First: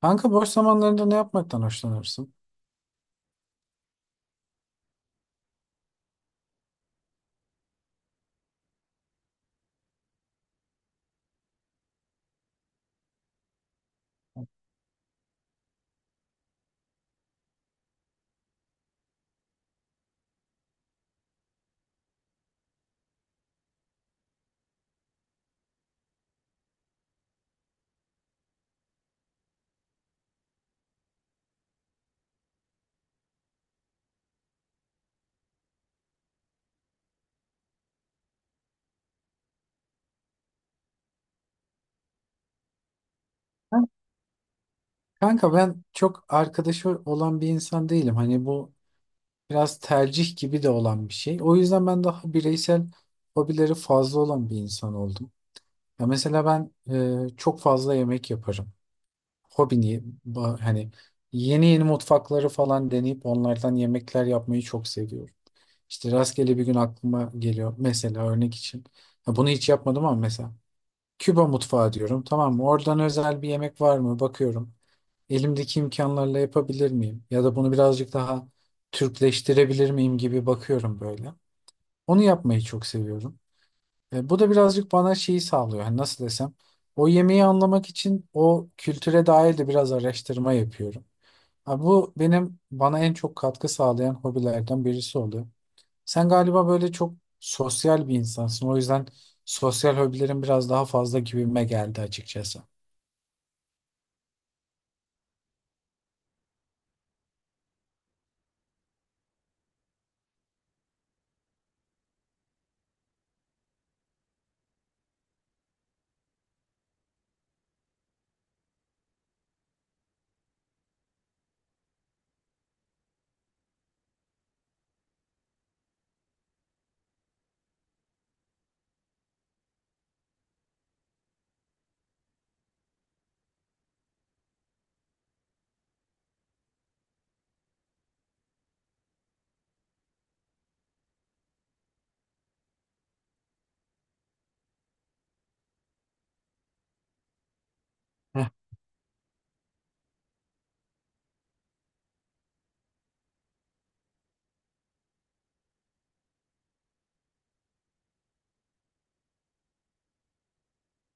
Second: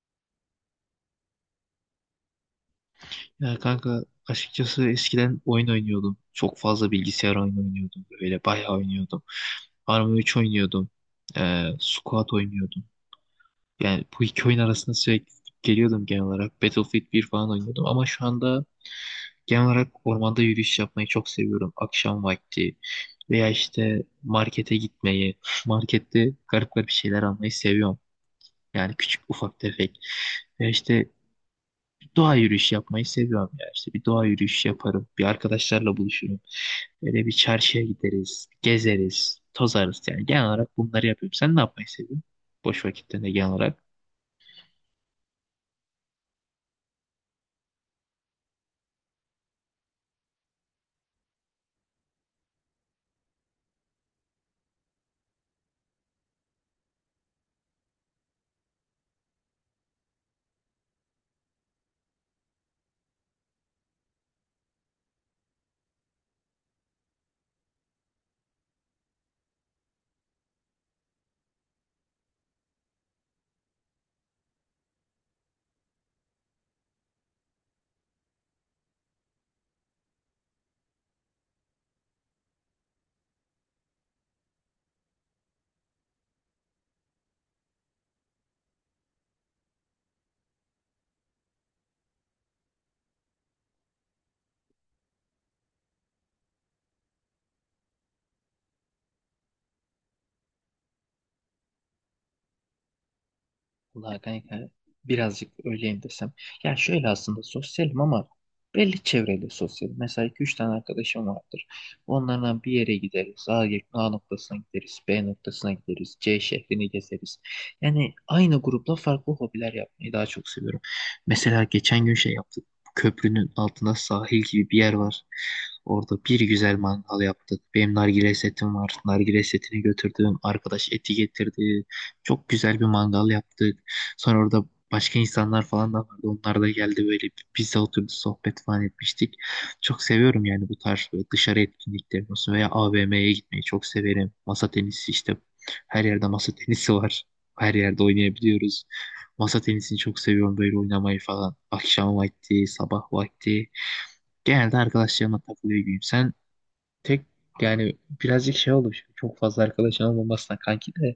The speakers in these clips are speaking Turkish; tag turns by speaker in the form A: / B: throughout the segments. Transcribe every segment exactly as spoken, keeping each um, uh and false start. A: Kanka boş zamanlarında ne yapmaktan hoşlanırsın?
B: Ya kanka, açıkçası eskiden oyun oynuyordum. Çok fazla bilgisayar oyunu oynuyordum. Böyle bayağı oynuyordum. Arma üç oynuyordum. Ee, Squat oynuyordum. Yani bu iki oyun arasında sürekli geliyordum genel olarak. Battlefield bir falan oynuyordum. Ama şu anda genel olarak ormanda yürüyüş yapmayı çok seviyorum. Akşam vakti veya işte markete gitmeyi, markette garip garip şeyler almayı seviyorum. Yani küçük ufak tefek. Ve işte bir doğa yürüyüşü yapmayı seviyorum ya. İşte bir doğa yürüyüşü yaparım. Bir arkadaşlarla buluşurum. Böyle bir çarşıya gideriz. Gezeriz. Tozarız yani. Genel olarak bunları yapıyorum. Sen ne yapmayı seviyorsun? Boş vakitlerinde genel olarak.
A: Ben- Kanka ben çok arkadaşı olan bir insan değilim. Hani bu biraz tercih gibi de olan bir şey. O yüzden ben daha bireysel hobileri fazla olan bir insan oldum. Ya mesela ben e, çok fazla yemek yaparım. Hobini ba- hani yeni yeni mutfakları falan deneyip onlardan yemekler yapmayı çok seviyorum. İşte rastgele bir gün aklıma geliyor mesela örnek için. Ya bunu hiç yapmadım ama mesela. Küba mutfağı diyorum, tamam mı? Oradan özel bir yemek var mı? Bakıyorum. Elimdeki imkanlarla yapabilir miyim? Ya da bunu birazcık daha Türkleştirebilir miyim gibi bakıyorum böyle. Onu yapmayı çok seviyorum. E, bu da birazcık bana şeyi sağlıyor. Hani nasıl desem? O yemeği anlamak için o kültüre dair de biraz araştırma yapıyorum. Ha, bu benim bana en çok katkı sağlayan hobilerden birisi oluyor. Sen galiba böyle çok sosyal bir insansın. O yüzden sosyal hobilerin biraz daha fazla gibime geldi açıkçası.
B: Vallahi kanka, birazcık öyleyim desem. Ya şöyle, aslında sosyalim ama belli çevreyle sosyalim. Mesela iki üç tane arkadaşım vardır. Onlardan bir yere gideriz. A, A noktasına gideriz. B noktasına gideriz. C şehrini gezeriz. Yani aynı grupla farklı hobiler yapmayı daha çok seviyorum. Mesela geçen gün şey yaptık. Köprünün altında sahil gibi bir yer var. Orada bir güzel mangal yaptık. Benim nargile setim var. Nargile setini götürdüm. Arkadaş eti getirdi. Çok güzel bir mangal yaptık. Sonra orada başka insanlar falan da vardı. Onlar da geldi, böyle biz de oturduk sohbet falan etmiştik. Çok seviyorum yani bu tarz böyle dışarı etkinlikleri olsun, veya A V M'ye gitmeyi çok severim. Masa tenisi işte her yerde masa tenisi var. Her yerde
A: Heh.
B: oynayabiliyoruz. Masa tenisini çok seviyorum, böyle oynamayı falan. Akşam vakti, sabah vakti. Genelde arkadaşlarımla takılıyor gibiyim. Sen tek, yani birazcık şey oldu. Şimdi, çok fazla arkadaşın olmamasına kanki de,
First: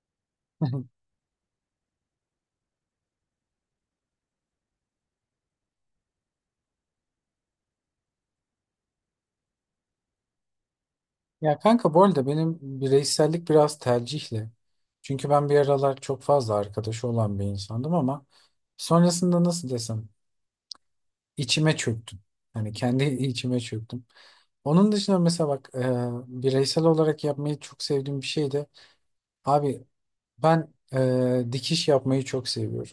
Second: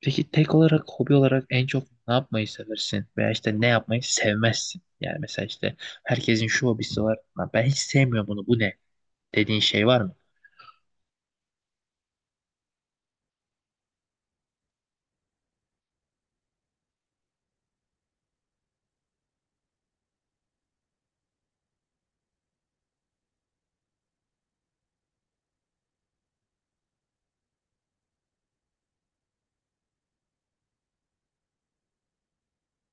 B: peki tek olarak, hobi olarak en çok ne yapmayı seversin? Veya işte ne yapmayı sevmezsin? Yani mesela işte herkesin şu hobisi var. "Lan, ben hiç sevmiyorum bunu. Bu ne?" dediğin şey var mı?
A: Ya kanka, bu arada benim bireysellik biraz tercihle. Çünkü ben bir aralar çok fazla arkadaşı olan bir insandım ama sonrasında nasıl desem içime çöktüm. Hani kendi içime çöktüm. Onun dışında mesela bak, e, bireysel olarak yapmayı çok sevdiğim bir şey de, abi, ben e, dikiş yapmayı çok seviyorum.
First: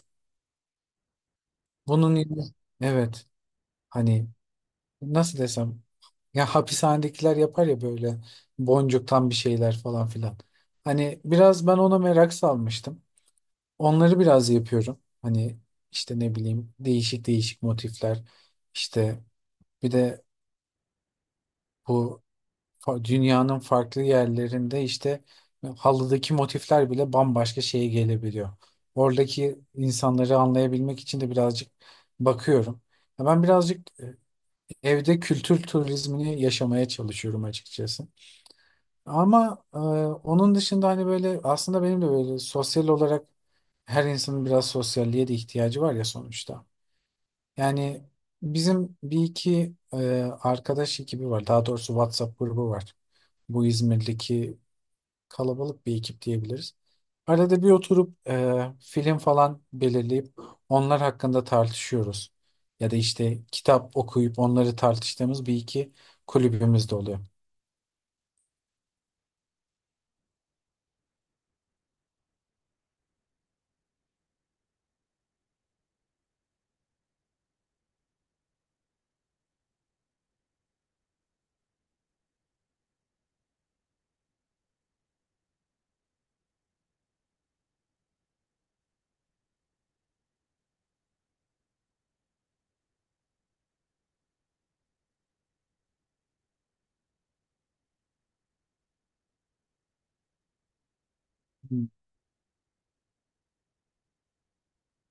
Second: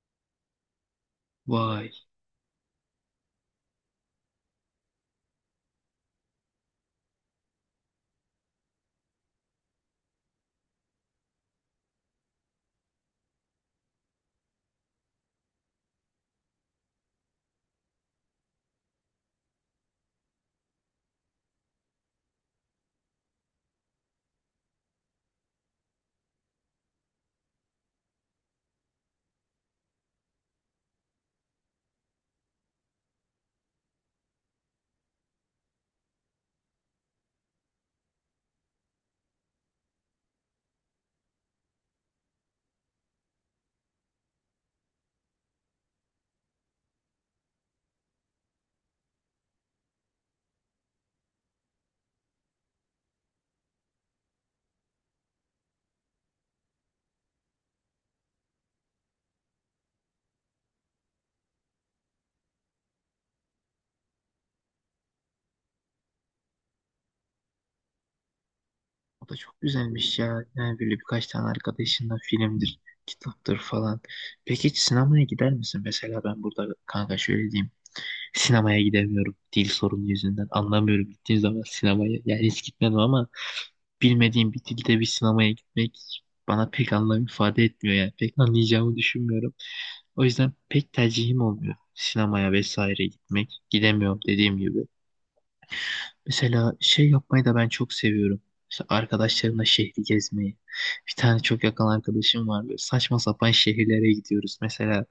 B: Vay.
A: Bunun yerine- evet, hani nasıl desem, ya hapishanedekiler yapar ya böyle, boncuktan bir şeyler falan filan. Hani biraz ben ona merak salmıştım. Onları biraz yapıyorum. Hani işte ne bileyim, değişik değişik motifler. İşte bir de bu fa- dünyanın farklı yerlerinde işte halıdaki motifler bile bambaşka şeye gelebiliyor. Oradaki insanları anlayabilmek için de birazcık bakıyorum. Ya ben birazcık e, evde kültür turizmini yaşamaya çalışıyorum açıkçası. Ama e, onun dışında hani böyle aslında benim de böyle sosyal olarak, her insanın biraz sosyalliğe de ihtiyacı var ya sonuçta. Yani bizim bir iki e, arkadaş ekibi var. Daha doğrusu WhatsApp grubu var. Bu İzmir'deki kalabalık bir ekip diyebiliriz. Arada bir oturup e, film falan belirleyip onlar hakkında tartışıyoruz. Ya da işte kitap okuyup onları tartıştığımız bir iki kulübümüz de oluyor.
B: O da çok güzelmiş ya. Yani böyle birkaç tane arkadaşınla filmdir, kitaptır falan. Peki hiç sinemaya gider misin? Mesela ben burada kanka şöyle diyeyim. Sinemaya gidemiyorum dil sorunu yüzünden. Anlamıyorum gittiğim zaman sinemaya. Yani hiç gitmedim ama bilmediğim bir dilde bir sinemaya gitmek bana pek anlam ifade etmiyor yani. Pek anlayacağımı düşünmüyorum. O yüzden pek tercihim olmuyor sinemaya vesaire gitmek. Gidemiyorum dediğim gibi. Mesela şey yapmayı da ben çok seviyorum. İşte arkadaşlarımla şehri gezmeyi. Bir tane çok yakın
A: Hı.
B: arkadaşım var. Böyle saçma sapan şehirlere gidiyoruz. Mesela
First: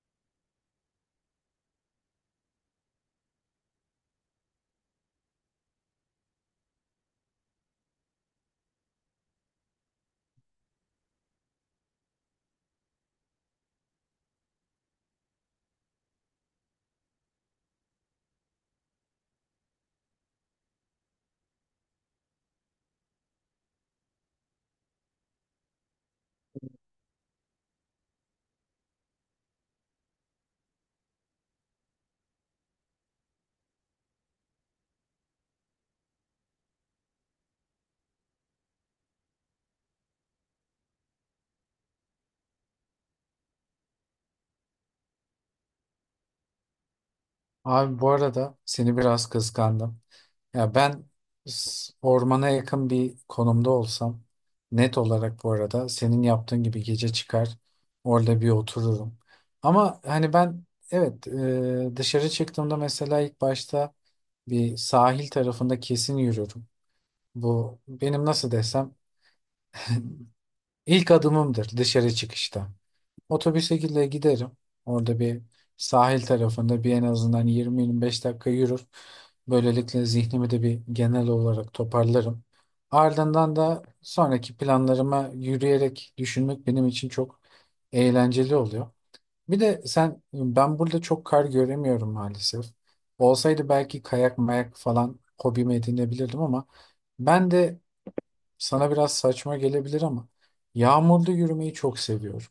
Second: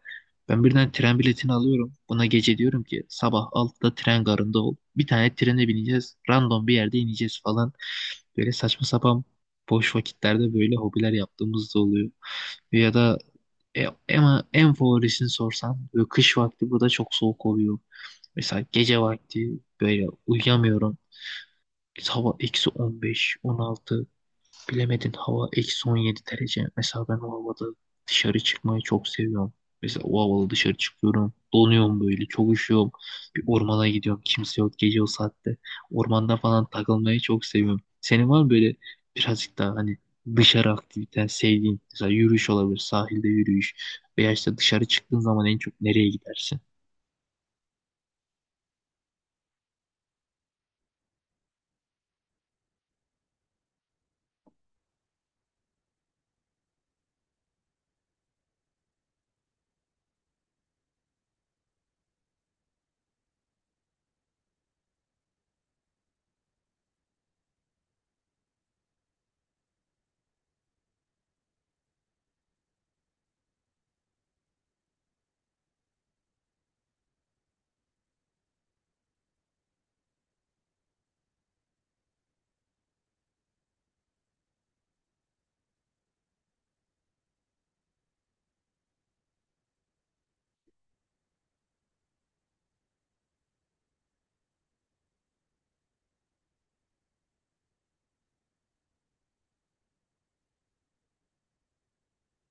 B: ben birden tren biletini alıyorum. Buna gece diyorum ki sabah altıda tren garında ol. Bir tane trene bineceğiz. Random bir yerde ineceğiz falan. Böyle saçma sapan boş vakitlerde böyle hobiler yaptığımız da oluyor. Ya da e, ama en favorisini sorsan, böyle kış vakti burada çok soğuk oluyor. Mesela gece vakti böyle uyuyamıyorum. Biz, hava eksi on beş on altı, bilemedin hava eksi on yedi derece. Mesela ben o havada dışarı çıkmayı çok seviyorum. Mesela o havada dışarı çıkıyorum. Donuyorum böyle, çok üşüyorum. Bir ormana gidiyorum, kimse yok gece o saatte. Ormanda falan takılmayı çok seviyorum. Senin var mı böyle birazcık daha hani dışarı aktiviten sevdiğin? Mesela yürüyüş olabilir, sahilde yürüyüş. Veya işte dışarı çıktığın zaman en çok nereye gidersin?
A: Abi, bu arada seni biraz kıskandım. Ya ben, s- ormana yakın bir konumda olsam net olarak bu arada senin yaptığın gibi gece çıkar orada bir otururum. Ama hani ben evet, e, dışarı çıktığımda mesela ilk başta bir sahil tarafında kesin yürürüm. Bu benim nasıl desem ilk adımımdır dışarı çıkışta. Otobüse gide- giderim. Orada bir sahil tarafında bir en azından yirmi yirmi beş dakika yürür. Böylelikle zihnimi de bir genel olarak toparlarım. Ardından da sonraki planlarıma yürüyerek düşünmek benim için çok eğlenceli oluyor. Bir de sen, ben burada çok kar göremiyorum maalesef. Olsaydı belki kayak mayak falan hobimi edinebilirdim ama ben de, sana biraz saçma gelebilir ama, yağmurda yürümeyi çok seviyorum.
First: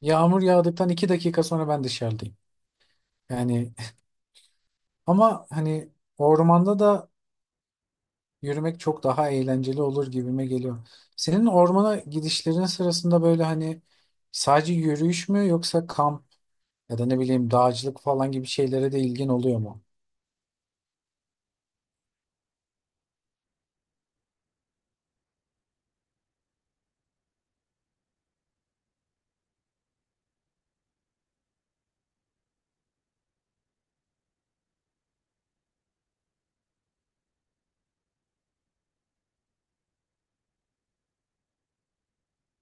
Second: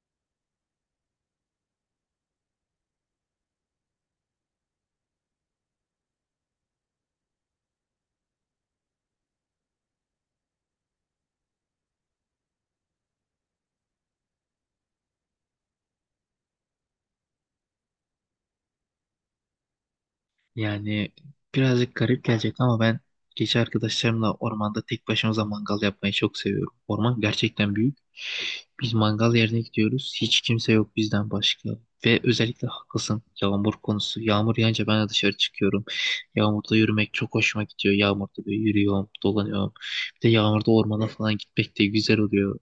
A: Yağmur yağdıktan iki dakika sonra ben dışarıdayım. Yani ama hani ormanda da yürümek çok daha eğlenceli olur gibime geliyor. Senin ormana gidişlerin sırasında böyle hani sadece yürüyüş mü yoksa kamp ya da ne bileyim dağcılık falan gibi şeylere de ilgin oluyor mu?
B: Yani birazcık garip gelecek ama ben gece arkadaşlarımla ormanda tek başımıza mangal yapmayı çok seviyorum. Orman gerçekten büyük. Biz mangal yerine gidiyoruz. Hiç kimse yok bizden başka. Ve özellikle haklısın yağmur konusu. Yağmur yağınca ben de dışarı çıkıyorum. Yağmurda yürümek çok hoşuma gidiyor. Yağmurda böyle yürüyorum, dolanıyorum. Bir de yağmurda ormana falan gitmek de güzel oluyor,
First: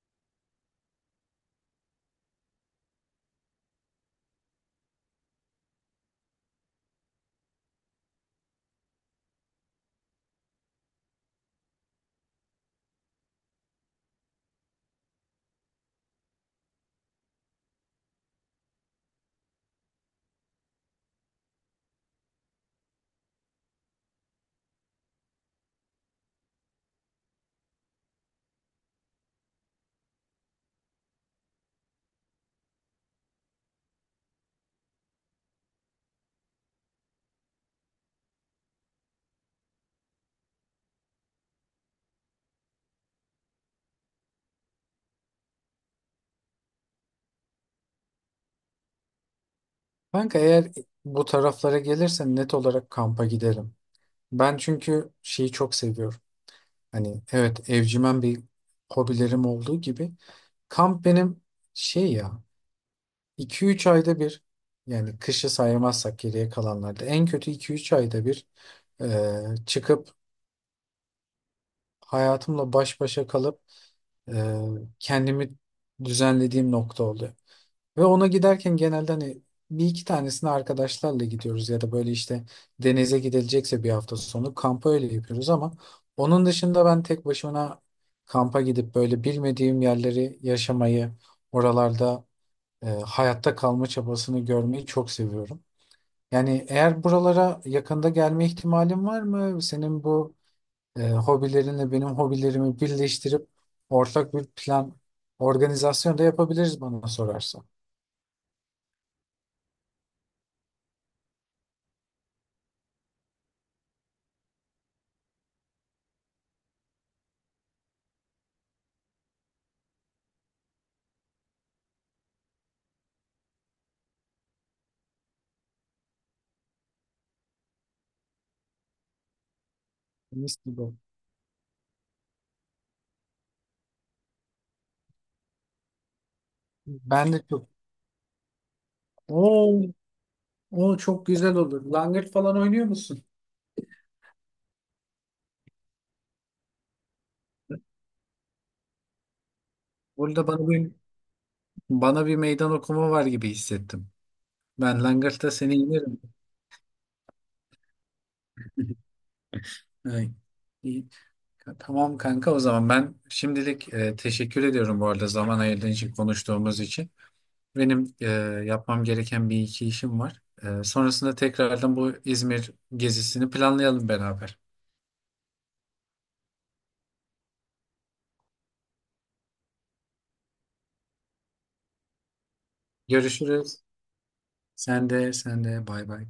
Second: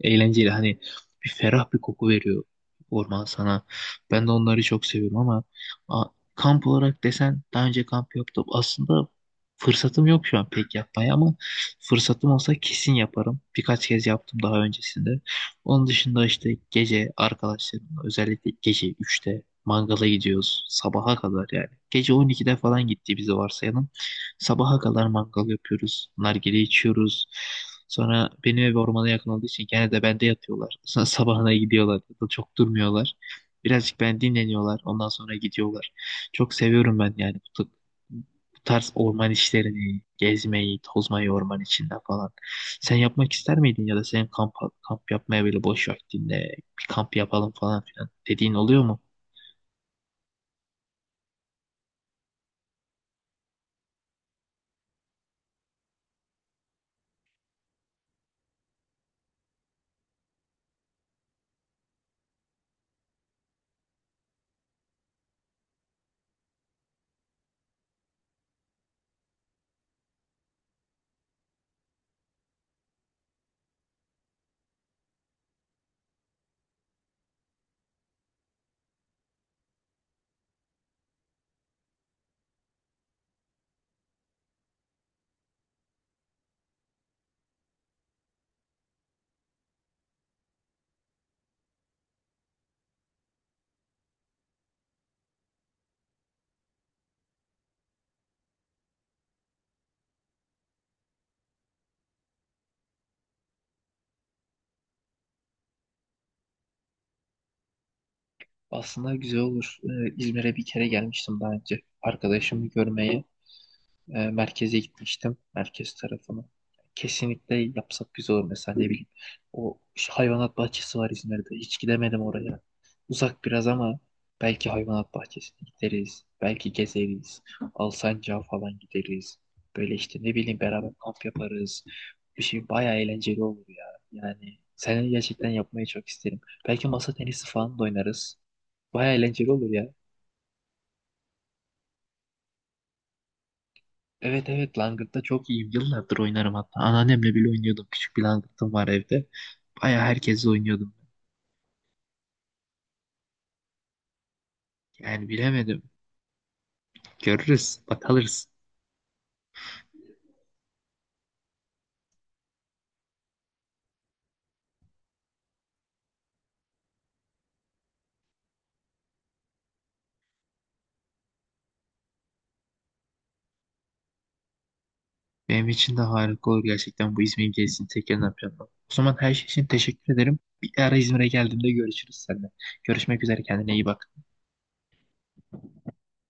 B: eğlenceli, hani bir ferah bir koku veriyor orman sana. Ben de onları çok seviyorum ama a- kamp olarak desen, daha önce kamp yaptım. Aslında fırsatım yok şu an pek yapmaya ama fırsatım olsa kesin yaparım. Birkaç kez yaptım daha öncesinde. Onun dışında işte gece arkadaşlarımla özellikle gece üçte mangala gidiyoruz, sabaha kadar yani. Gece on ikide falan gittiğimizi varsayalım. Sabaha kadar mangal yapıyoruz. Nargile içiyoruz. Sonra benim ev ormana yakın olduğu için gene de bende yatıyorlar. Sonra sabahına gidiyorlar. Ya da çok durmuyorlar. Birazcık ben dinleniyorlar. Ondan sonra gidiyorlar. Çok seviyorum ben yani bu, bu tarz orman işlerini, gezmeyi, tozmayı, orman içinde falan. Sen yapmak ister miydin, ya da senin kamp, kamp yapmaya, böyle boş vaktinde bir kamp yapalım falan filan dediğin oluyor mu?
A: Kanka eğer bu taraflara gelirsen net olarak kampa giderim. Ben çünkü şeyi çok seviyorum. Hani evet, evcimen bir hobilerim olduğu gibi kamp benim şey ya, iki üç ayda bir, yani kışı saymazsak geriye kalanlarda en kötü iki üç ayda bir e, çıkıp hayatımla baş başa kalıp e, kendimi düzenlediğim nokta oluyor. Ve ona giderken genelde hani bir iki tanesini arkadaşlarla gidiyoruz ya da böyle işte denize gidilecekse bir hafta sonu kampa öyle yapıyoruz ama onun dışında ben tek başıma kampa gidip böyle bilmediğim yerleri yaşamayı, oralarda e, hayatta kalma çabasını görmeyi çok seviyorum. Yani eğer buralara yakında gelme ihtimalin var mı? Senin bu e, hobilerinle benim hobilerimi birleştirip ortak bir plan, organizasyon da yapabiliriz bana sorarsan.
B: Aslında güzel olur. Ee, İzmir'e bir kere gelmiştim daha önce. Arkadaşımı görmeye. e, merkeze gitmiştim. Merkez tarafına. Kesinlikle yapsak güzel olur, mesela ne bileyim. O şu hayvanat bahçesi var İzmir'de. Hiç gidemedim oraya. Uzak biraz ama belki hayvanat bahçesine gideriz. Belki gezeriz. Alsancak'a falan gideriz. Böyle işte ne
A: Mis
B: bileyim, beraber
A: gibi.
B: kamp yaparız. Bir şey bayağı eğlenceli olur ya. Yani seni gerçekten yapmayı çok isterim. Belki masa
A: Ben de
B: tenisi
A: çok.
B: falan da oynarız. Bayağı eğlenceli olur
A: Oo,
B: ya.
A: o çok güzel olur. Langırt falan oynuyor musun?
B: Evet, evet, Langırt'ta çok iyiyim. Yıllardır oynarım hatta. Anneannemle bile oynuyordum. Küçük bir Langırt'ım var evde. Bayağı
A: Burada
B: herkesle
A: bana bir,
B: oynuyordum.
A: bana bir meydan okuma var gibi hissettim. Ben
B: Yani
A: Langırt'ta seni
B: bilemedim.
A: yenerim.
B: Görürüz. Bak, alırız.
A: Ay, iyi. Tamam kanka, o zaman ben şimdilik e, teşekkür ediyorum bu arada zaman ayırdığın için, konuştuğumuz için. Benim e, yapmam gereken bir iki işim var. E, sonrasında tekrardan bu İzmir gezisini planlayalım beraber.
B: Benim için de harika olur gerçekten, bu İzmir gezisini tekrar yapacağım. O zaman her şey için teşekkür ederim. Bir ara İzmir'e geldiğimde görüşürüz seninle. Görüşmek üzere, kendine
A: Görüşürüz.
B: iyi bak.
A: Sen de sen de bay bay.